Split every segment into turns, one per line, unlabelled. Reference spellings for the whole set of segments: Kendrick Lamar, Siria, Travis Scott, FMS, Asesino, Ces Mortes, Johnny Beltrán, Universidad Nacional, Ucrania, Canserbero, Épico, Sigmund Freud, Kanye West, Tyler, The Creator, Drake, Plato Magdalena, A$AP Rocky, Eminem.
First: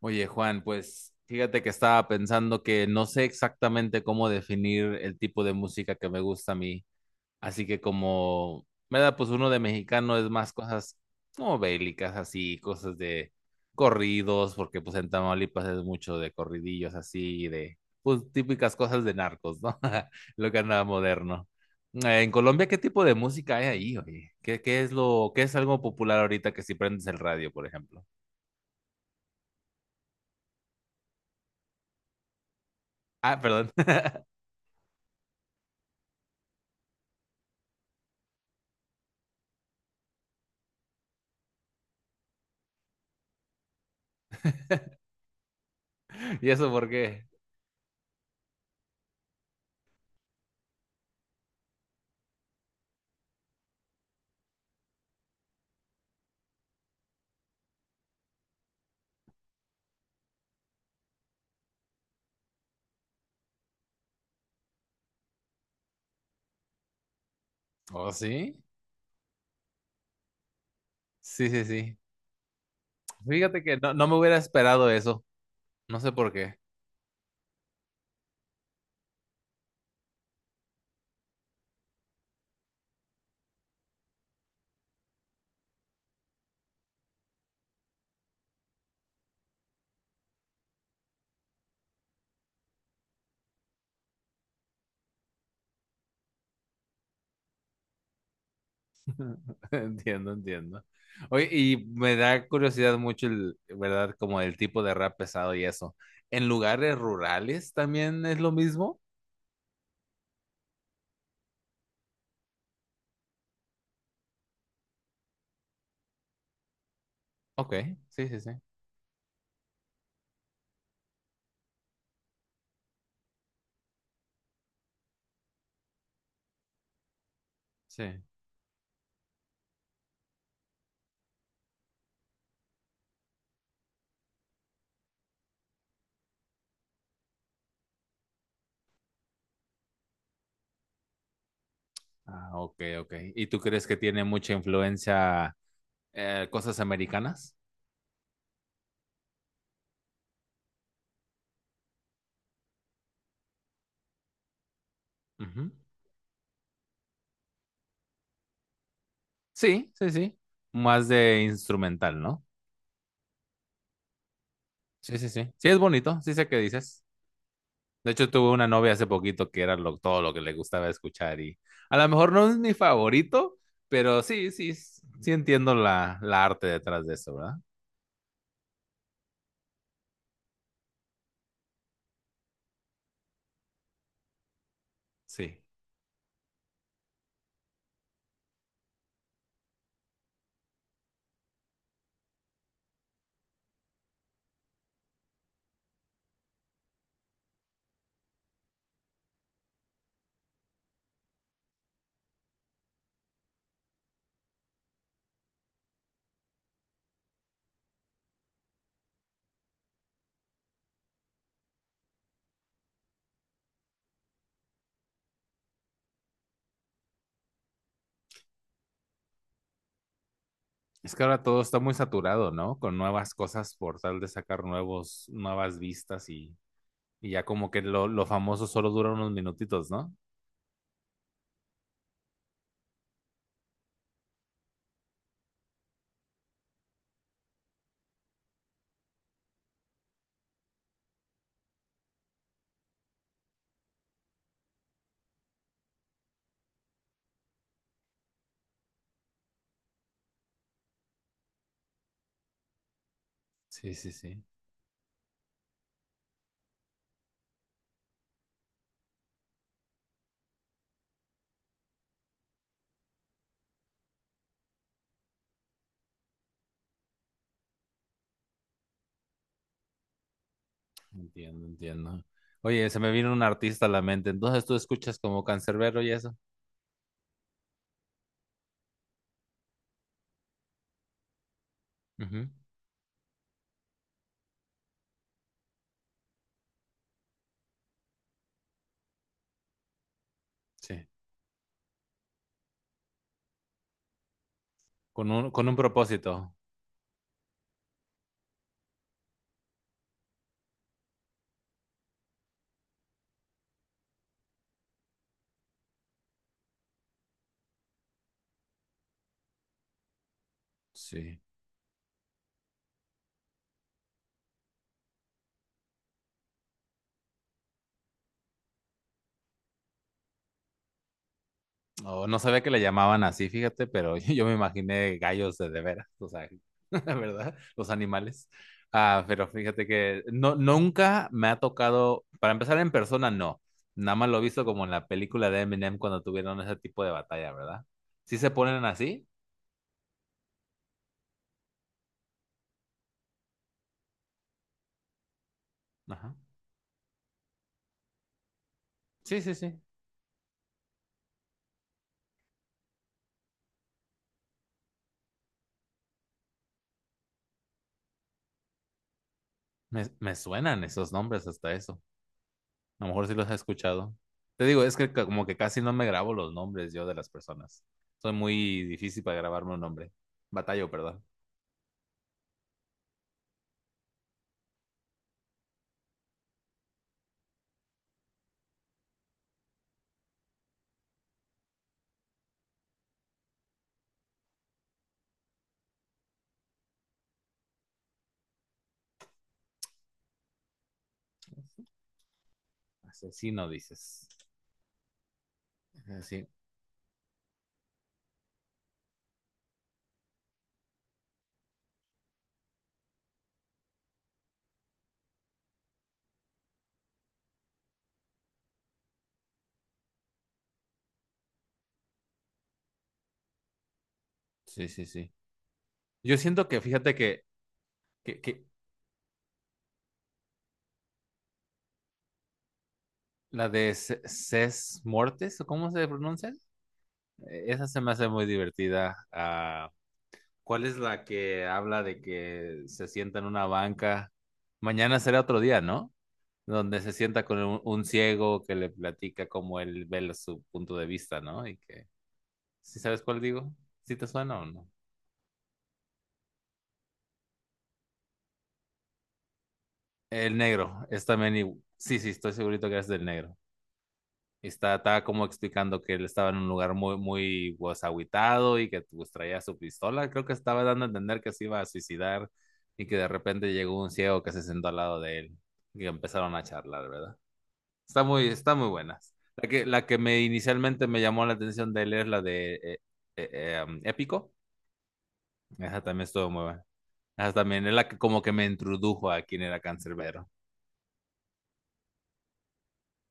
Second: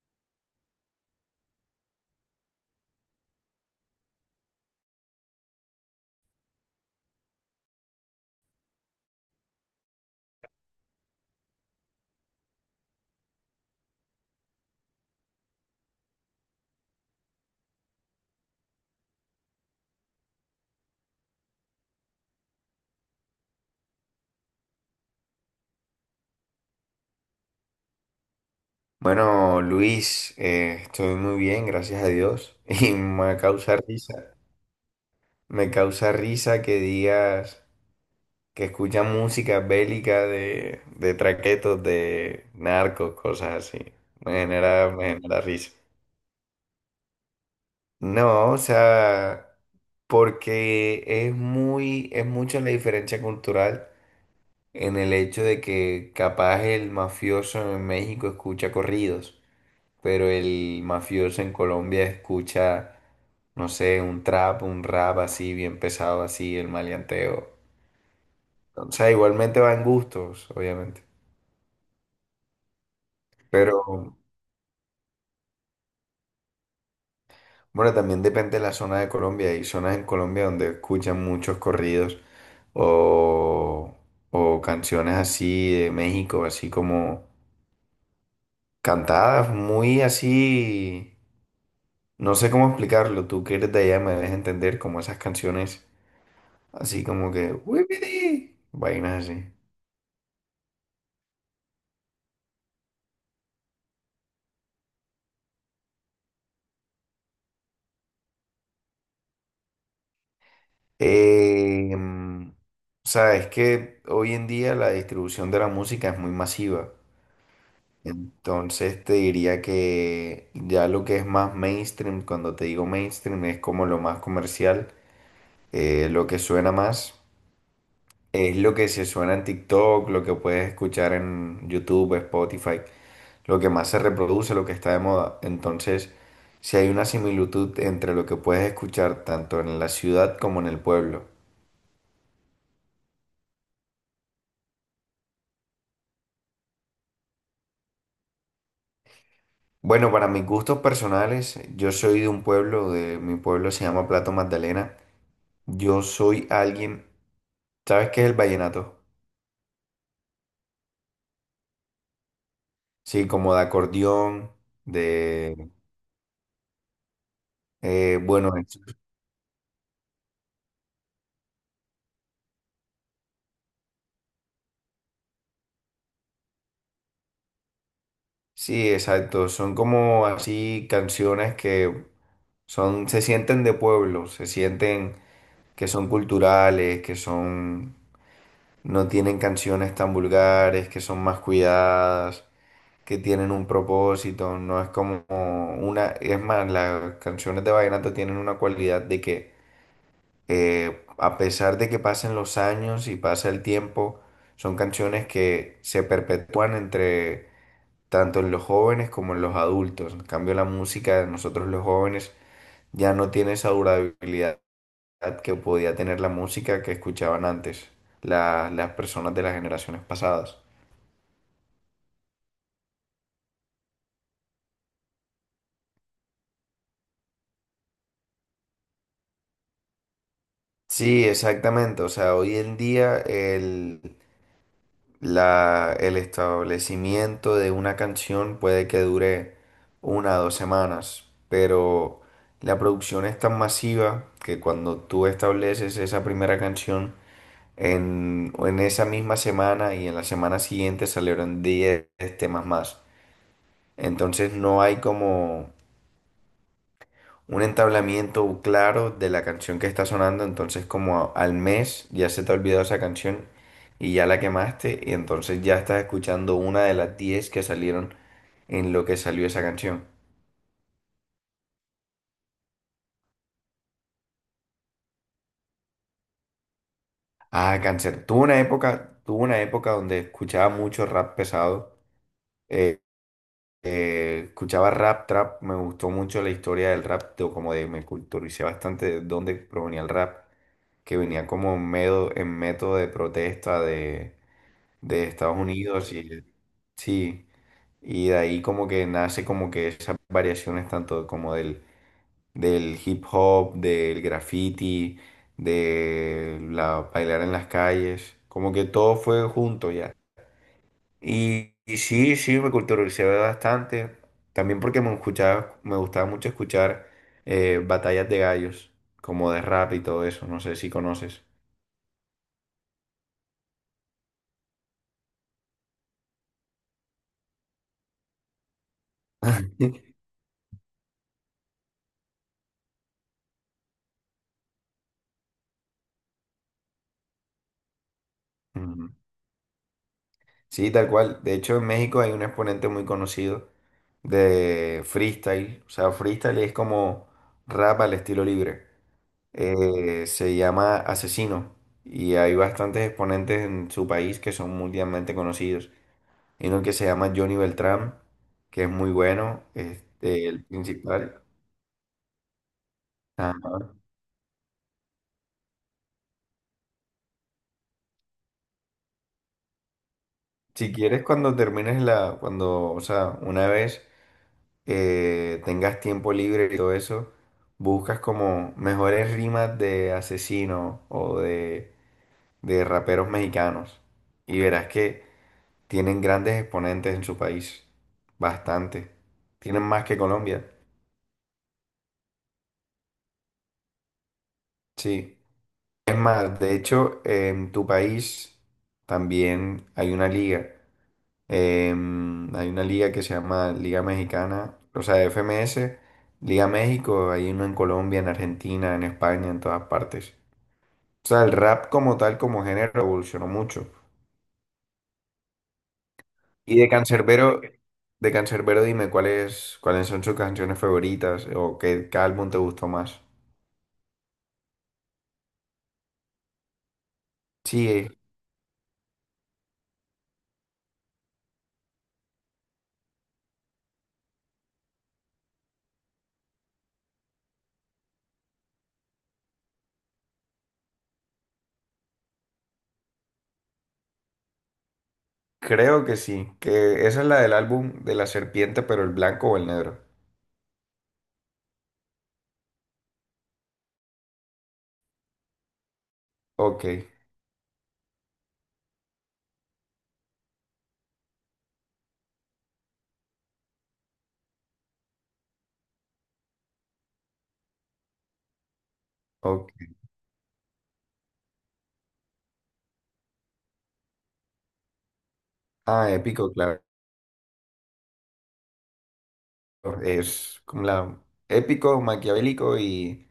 Oye, Juan, pues fíjate que estaba pensando que no sé exactamente cómo definir el tipo de música que me gusta a mí. Así que como me da pues uno de mexicano es más cosas como bélicas así, cosas de corridos, porque pues en Tamaulipas es mucho de corridillos así, de pues típicas cosas de narcos, ¿no? Lo que anda moderno. En Colombia, ¿qué tipo de música hay ahí, oye? ¿Qué es lo, qué es algo popular ahorita que si prendes el radio, por ejemplo?
Bueno, Luis, estoy muy bien, gracias a Dios. Y me
Ah, perdón.
causa risa, me causa risa que digas que escuchas música bélica de traquetos, de narcos, cosas así. Me genera risa.
¿Y eso por qué?
No, o sea, porque es mucha la diferencia cultural en el hecho de que capaz el mafioso en México escucha corridos, pero el mafioso en Colombia escucha, no sé, un trap, un rap así, bien pesado así, el maleanteo.
¿Oh, sí?
O sea, igualmente va en gustos, obviamente.
Sí, sí, sí. Fíjate
Pero
que no me hubiera esperado eso. No sé por qué.
bueno, también depende de la zona de Colombia. Hay zonas en Colombia donde escuchan muchos corridos o, o canciones así de México, así como cantadas, muy así. No sé cómo explicarlo. Tú que eres de allá me debes entender como esas canciones. Así como que, "Wipiti", vainas así.
Entiendo, entiendo. Oye, y me da curiosidad mucho el, ¿verdad? Como el tipo de rap pesado y eso. ¿En lugares rurales también es lo mismo?
O sea, es que hoy en día la distribución de la música es muy masiva.
Ok, sí, sí, sí.
Entonces te diría que ya lo que es más mainstream, cuando te digo mainstream, es como lo más comercial, lo que suena más,
Sí.
es lo que se suena en TikTok, lo que puedes escuchar en YouTube, Spotify, lo que más se reproduce, lo que está de moda. Entonces, si hay una similitud entre lo que puedes escuchar tanto en la ciudad como en el pueblo.
Ah, ok, ok. ¿Y tú crees que tiene mucha influencia cosas americanas?
Bueno, para mis gustos personales, yo soy de un pueblo, de mi pueblo, se llama Plato Magdalena.
Ujú.
Yo soy alguien, ¿sabes qué es el vallenato?
Sí, sí, sí. Más de instrumental, ¿no?
Sí, como de acordeón,
Sí, sí, sí. Sí,
de,
es bonito, sí sé qué dices. De hecho, tuve
bueno,
una
es-
novia hace poquito que era lo- todo lo que le gustaba escuchar y a lo mejor no es mi favorito, pero sí, sí, sí entiendo la arte detrás de eso, ¿verdad?
Sí, exacto. Son como así canciones que son, se sienten de pueblo, se sienten
Sí.
que son culturales, que son, no tienen canciones tan vulgares, que son más cuidadas, que tienen un propósito. No es como una, es más, las canciones de vallenato tienen una cualidad de que a pesar de que pasen los años y pasa el tiempo, son canciones que se perpetúan entre tanto en los jóvenes como en los adultos. En cambio, la música de nosotros los jóvenes ya no tiene esa durabilidad que podía tener la música que escuchaban antes la- las personas de las generaciones pasadas.
Es que ahora todo está muy saturado, ¿no? Con nuevas cosas por tal de sacar nuevos, nuevas vistas y ya como que lo famoso solo dura unos minutitos, ¿no?
Sí, exactamente. O sea, hoy en día la- el establecimiento de una canción puede que dure una o dos semanas, pero la producción es tan masiva que cuando tú estableces esa primera canción, en esa misma semana y en la semana siguiente salieron 10 temas más.
Sí, sí, sí.
Entonces no hay como un entablamiento claro de la canción que está sonando. Entonces como a- al mes ya se te ha olvidado esa canción y ya la quemaste. Y entonces ya estás escuchando una de las 10 que salieron en lo que salió esa canción.
Entiendo, entiendo. Oye, se me vino un artista a la mente. Entonces tú escuchas como Canserbero y eso.
Ah, Cáncer. Tuve una época donde escuchaba mucho rap pesado.
Ujú.
eh, Escuchaba rap, trap, me gustó mucho la historia del rap, de- como de, me culturicé bastante de dónde provenía el rap,
Sí.
que venía como en medo- en método de protesta de Estados
Con un
Unidos y
propósito.
sí, y de ahí como que nace como que esas variaciones tanto como del hip hop, del graffiti, de la bailar en las calles, como que todo fue junto ya.
Sí.
Y sí, sí, me culturalicé bastante. También porque me escuchaba, me gustaba mucho escuchar batallas de gallos, como de rap y todo eso. No sé si conoces.
No, no sabía que le llamaban así, fíjate, pero yo me imaginé gallos de veras, o sea, ¿verdad? Los animales. Ah, pero fíjate que no, nunca me ha tocado, para empezar en persona, no. Nada más lo he visto como en la película de Eminem cuando tuvieron ese tipo de batalla, ¿verdad? ¿Sí se ponen
Ujú.
así?
Sí, tal cual. De hecho, en México hay un exponente muy conocido de freestyle. O sea,
Ajá.
freestyle es como rap al estilo libre.
Sí, sí, sí.
Se llama Asesino. Y hay bastantes exponentes en su país que son mundialmente conocidos. Hay uno que se llama Johnny Beltrán, que es muy bueno,
Me
este, el
suenan esos
principal.
nombres hasta eso. A lo mejor sí los he
Ajá.
escuchado. Te digo, es que ca- como que casi no me grabo los nombres yo de las personas. Soy muy difícil para grabarme un nombre. Batallo,
Si
perdón.
quieres, cuando termines la, cuando, o sea, una vez tengas tiempo libre y todo eso, buscas como mejores rimas de asesinos o de raperos mexicanos y verás que tienen grandes exponentes en su país, bastante. Tienen más que Colombia,
Asesino, dices.
sí. Es
Sí,
más, de hecho, en tu país también hay una liga. Hay una liga que se llama Liga Mexicana, o sea, FMS, Liga México, hay uno en Colombia, en Argentina, en España, en todas partes. O sea, el rap como tal, como género, evolucionó mucho.
sí, sí, sí. Yo siento
Y
que,
de
fíjate
Canserbero, de
que
Canserbero, dime cuáles, cuáles son sus canciones favoritas o qué, qué álbum te gustó más.
la de C- Ces Mortes, ¿o cómo se pronuncia? Esa se
Sí,
me hace muy divertida. Ah, ¿cuál es la que habla de que se sienta en una banca? Mañana será otro día, ¿no? Donde se sienta con un ciego que le platica cómo él ve lo- su punto de vista, ¿no? Y que, ¿sí sabes cuál digo? ¿Sí te suena o no?
creo que sí, que esa es la del álbum de la serpiente, pero el blanco o el negro.
El negro, es también, igu- sí, sí, estoy segurito que es del negro. Estaba como explicando que él estaba en un
Ok,
lugar muy, muy pues, agüitado y que pues, traía su pistola. Creo que estaba dando a entender que se iba a suicidar y que de repente llegó un ciego que se sentó al lado de él y empezaron a charlar, ¿verdad? Está muy buena.
ok.
La que me inicialmente me llamó la atención de él es la de Épico. Esa
Ah,
también estuvo
épico,
muy
claro.
buena. Esa también es la que como que me introdujo a quién era Cancerbero.
Es como la épico, maquiavélico y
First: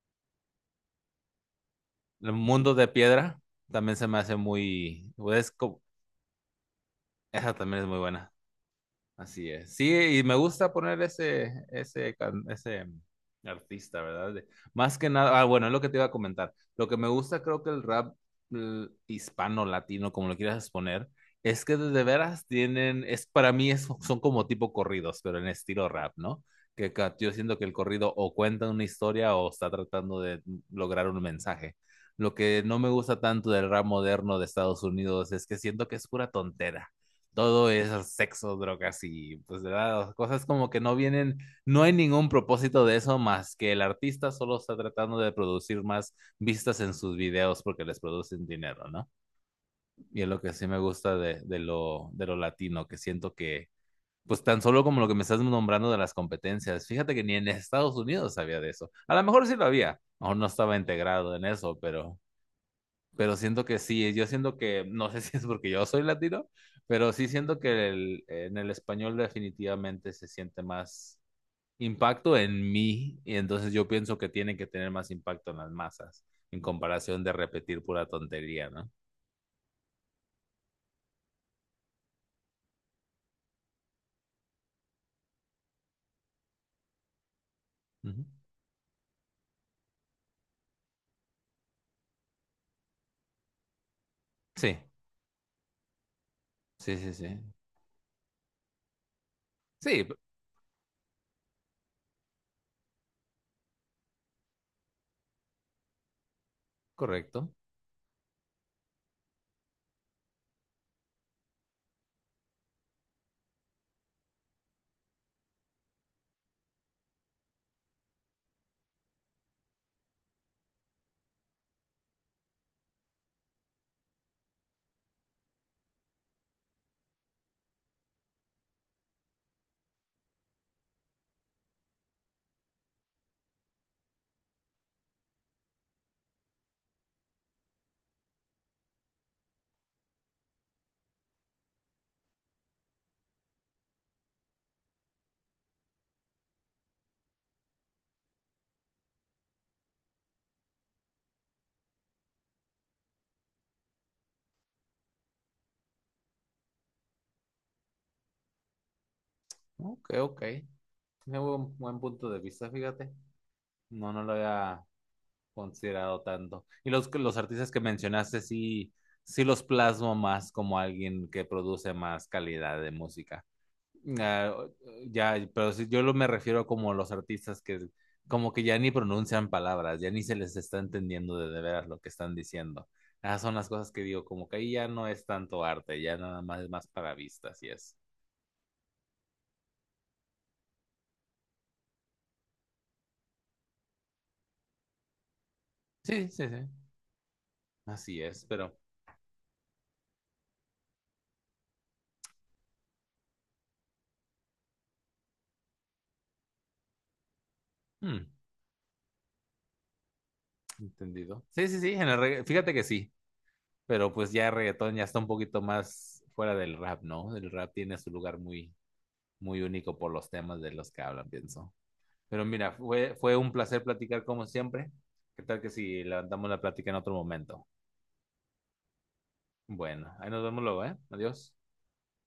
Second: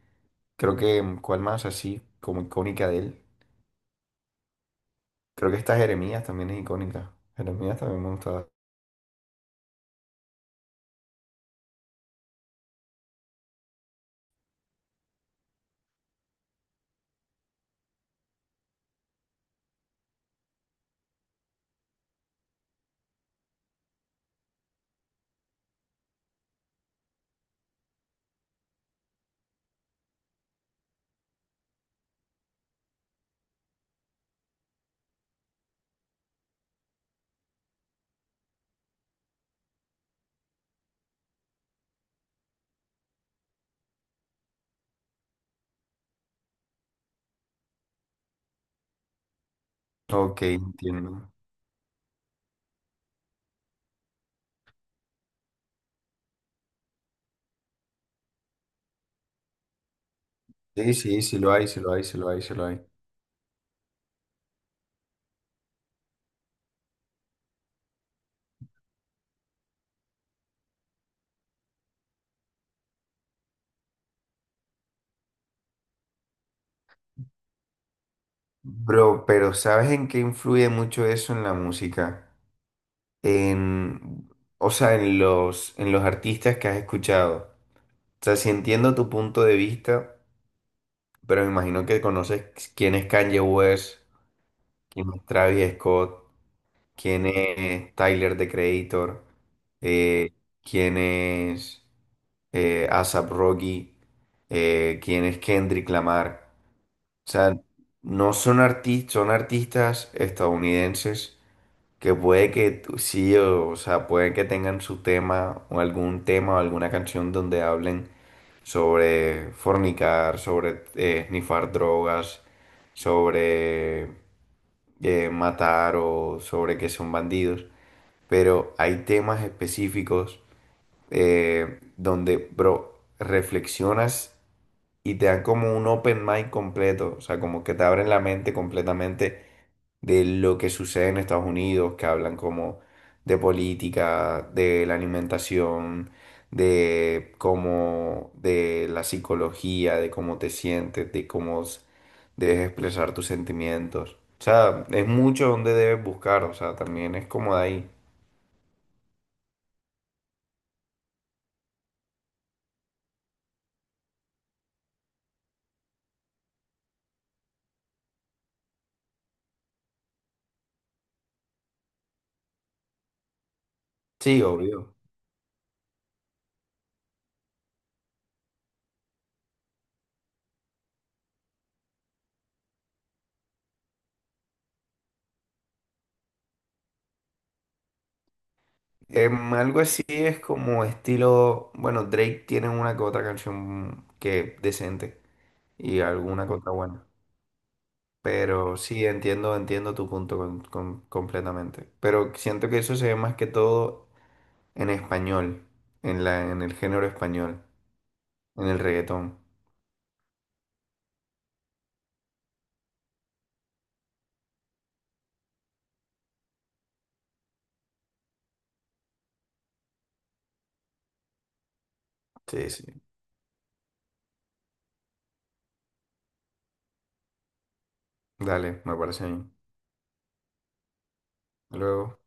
creo que mm, cuál más así
El
como
mundo
icónica
de
de él.
piedra también se me hace muy... pues, es
Creo que esta
como,
Jeremías también es icónica.
esa
Jeremías
también es muy
también me
buena.
gustaba.
Así es. Sí, y me gusta poner ese, ese, can- ese artista, ¿verdad? De- más que nada, ah, bueno, es lo que te iba a comentar. Lo que me gusta, creo que el rap l- hispano, latino, como lo quieras poner, es que de veras tienen, es para mí es, son como tipo corridos, pero en estilo rap, ¿no? Que ca- yo siento que el corrido o cuenta una historia o está tratando de lograr un mensaje. Lo que no me gusta tanto del rap moderno de Estados Unidos es que siento que es pura tontera, todo es sexo, drogas y pues de ¿verdad? Cosas como que no vienen, no hay ningún propósito de eso más que el artista solo está tratando de producir más vistas en sus videos porque les producen dinero, ¿no? Y es lo
Ok,
que sí me gusta
entiendo.
de lo latino, que siento que, pues tan solo como lo que me estás nombrando de las competencias, fíjate que ni en Estados Unidos había de eso. A lo mejor sí lo había, aún no estaba
Sí, sí,
integrado
sí
en
lo hay,
eso,
sí lo hay, sí lo hay, sí lo hay.
pero siento que sí, yo siento que, no sé si es porque yo soy latino, pero sí siento que el- en el español definitivamente se siente más impacto en mí y entonces yo pienso que tiene que tener más impacto en las masas en comparación de repetir pura tontería, ¿no?
Bro, pero ¿sabes en qué influye mucho eso en la música? En, o sea, en los artistas que has escuchado.
Ujú.
O sea, si entiendo tu punto de vista. Pero me imagino que conoces quién es Kanye West,
Sí,
quién es Travis Scott,
sí, sí,
quién
sí.
es Tyler, The Creator,
Sí, p-
eh, quién es A$AP Rocky, quién es Kendrick Lamar. O
correcto.
sea, no son artistas, son artistas estadounidenses que puede que tú- sí, o sea, puede que tengan su tema o algún tema o alguna canción donde hablen sobre fornicar, sobre snifar drogas, sobre matar o sobre que son bandidos, pero hay temas específicos donde, bro, reflexionas y te dan como un open mind completo, o sea, como que te abren la mente completamente de lo que sucede en Estados Unidos, que hablan como de política, de la alimentación, de cómo, de la psicología, de cómo te sientes, de cómo s- debes expresar tus sentimientos. O sea, es mucho donde debes buscar, o sea, también es como de ahí.
Ok, ok. Tiene buen, buen punto de vista, fíjate. No, no lo había considerado tanto. Y los artistas que mencionaste sí, sí los plasmo más como alguien que produce más calidad de música.
Sí,
Ah,
obvio.
ya, pero si yo lo me refiero como los artistas que como que ya ni pronuncian palabras, ya ni se les está entendiendo de veras lo que están diciendo. Esas son las cosas que digo, como que ahí ya no es tanto arte, ya nada más es más para vistas, y es.
Algo así es como estilo, bueno, Drake tiene una que otra canción que decente y
Sí, sí,
alguna que
sí,
otra buena.
así es, pero
Pero sí, entiendo, entiendo tu punto con- completamente. Pero siento que eso se ve más que todo en español, en la, en el género español,
hmm,
en el reggaetón.
entendido. Sí, sí, sí, en el regga- fíjate que sí. Pero pues ya el reggaetón ya está un poquito más fuera del rap, ¿no? El rap tiene su lugar muy, muy único por los temas de los que hablan, pienso. Pero
Sí,
mira,
sí.
fue, fue un placer platicar como siempre. ¿Qué tal que si levantamos la plática en otro momento?
Dale, me parece bien.
Bueno, ahí nos vemos luego, ¿eh? Adiós.
Hasta Luego.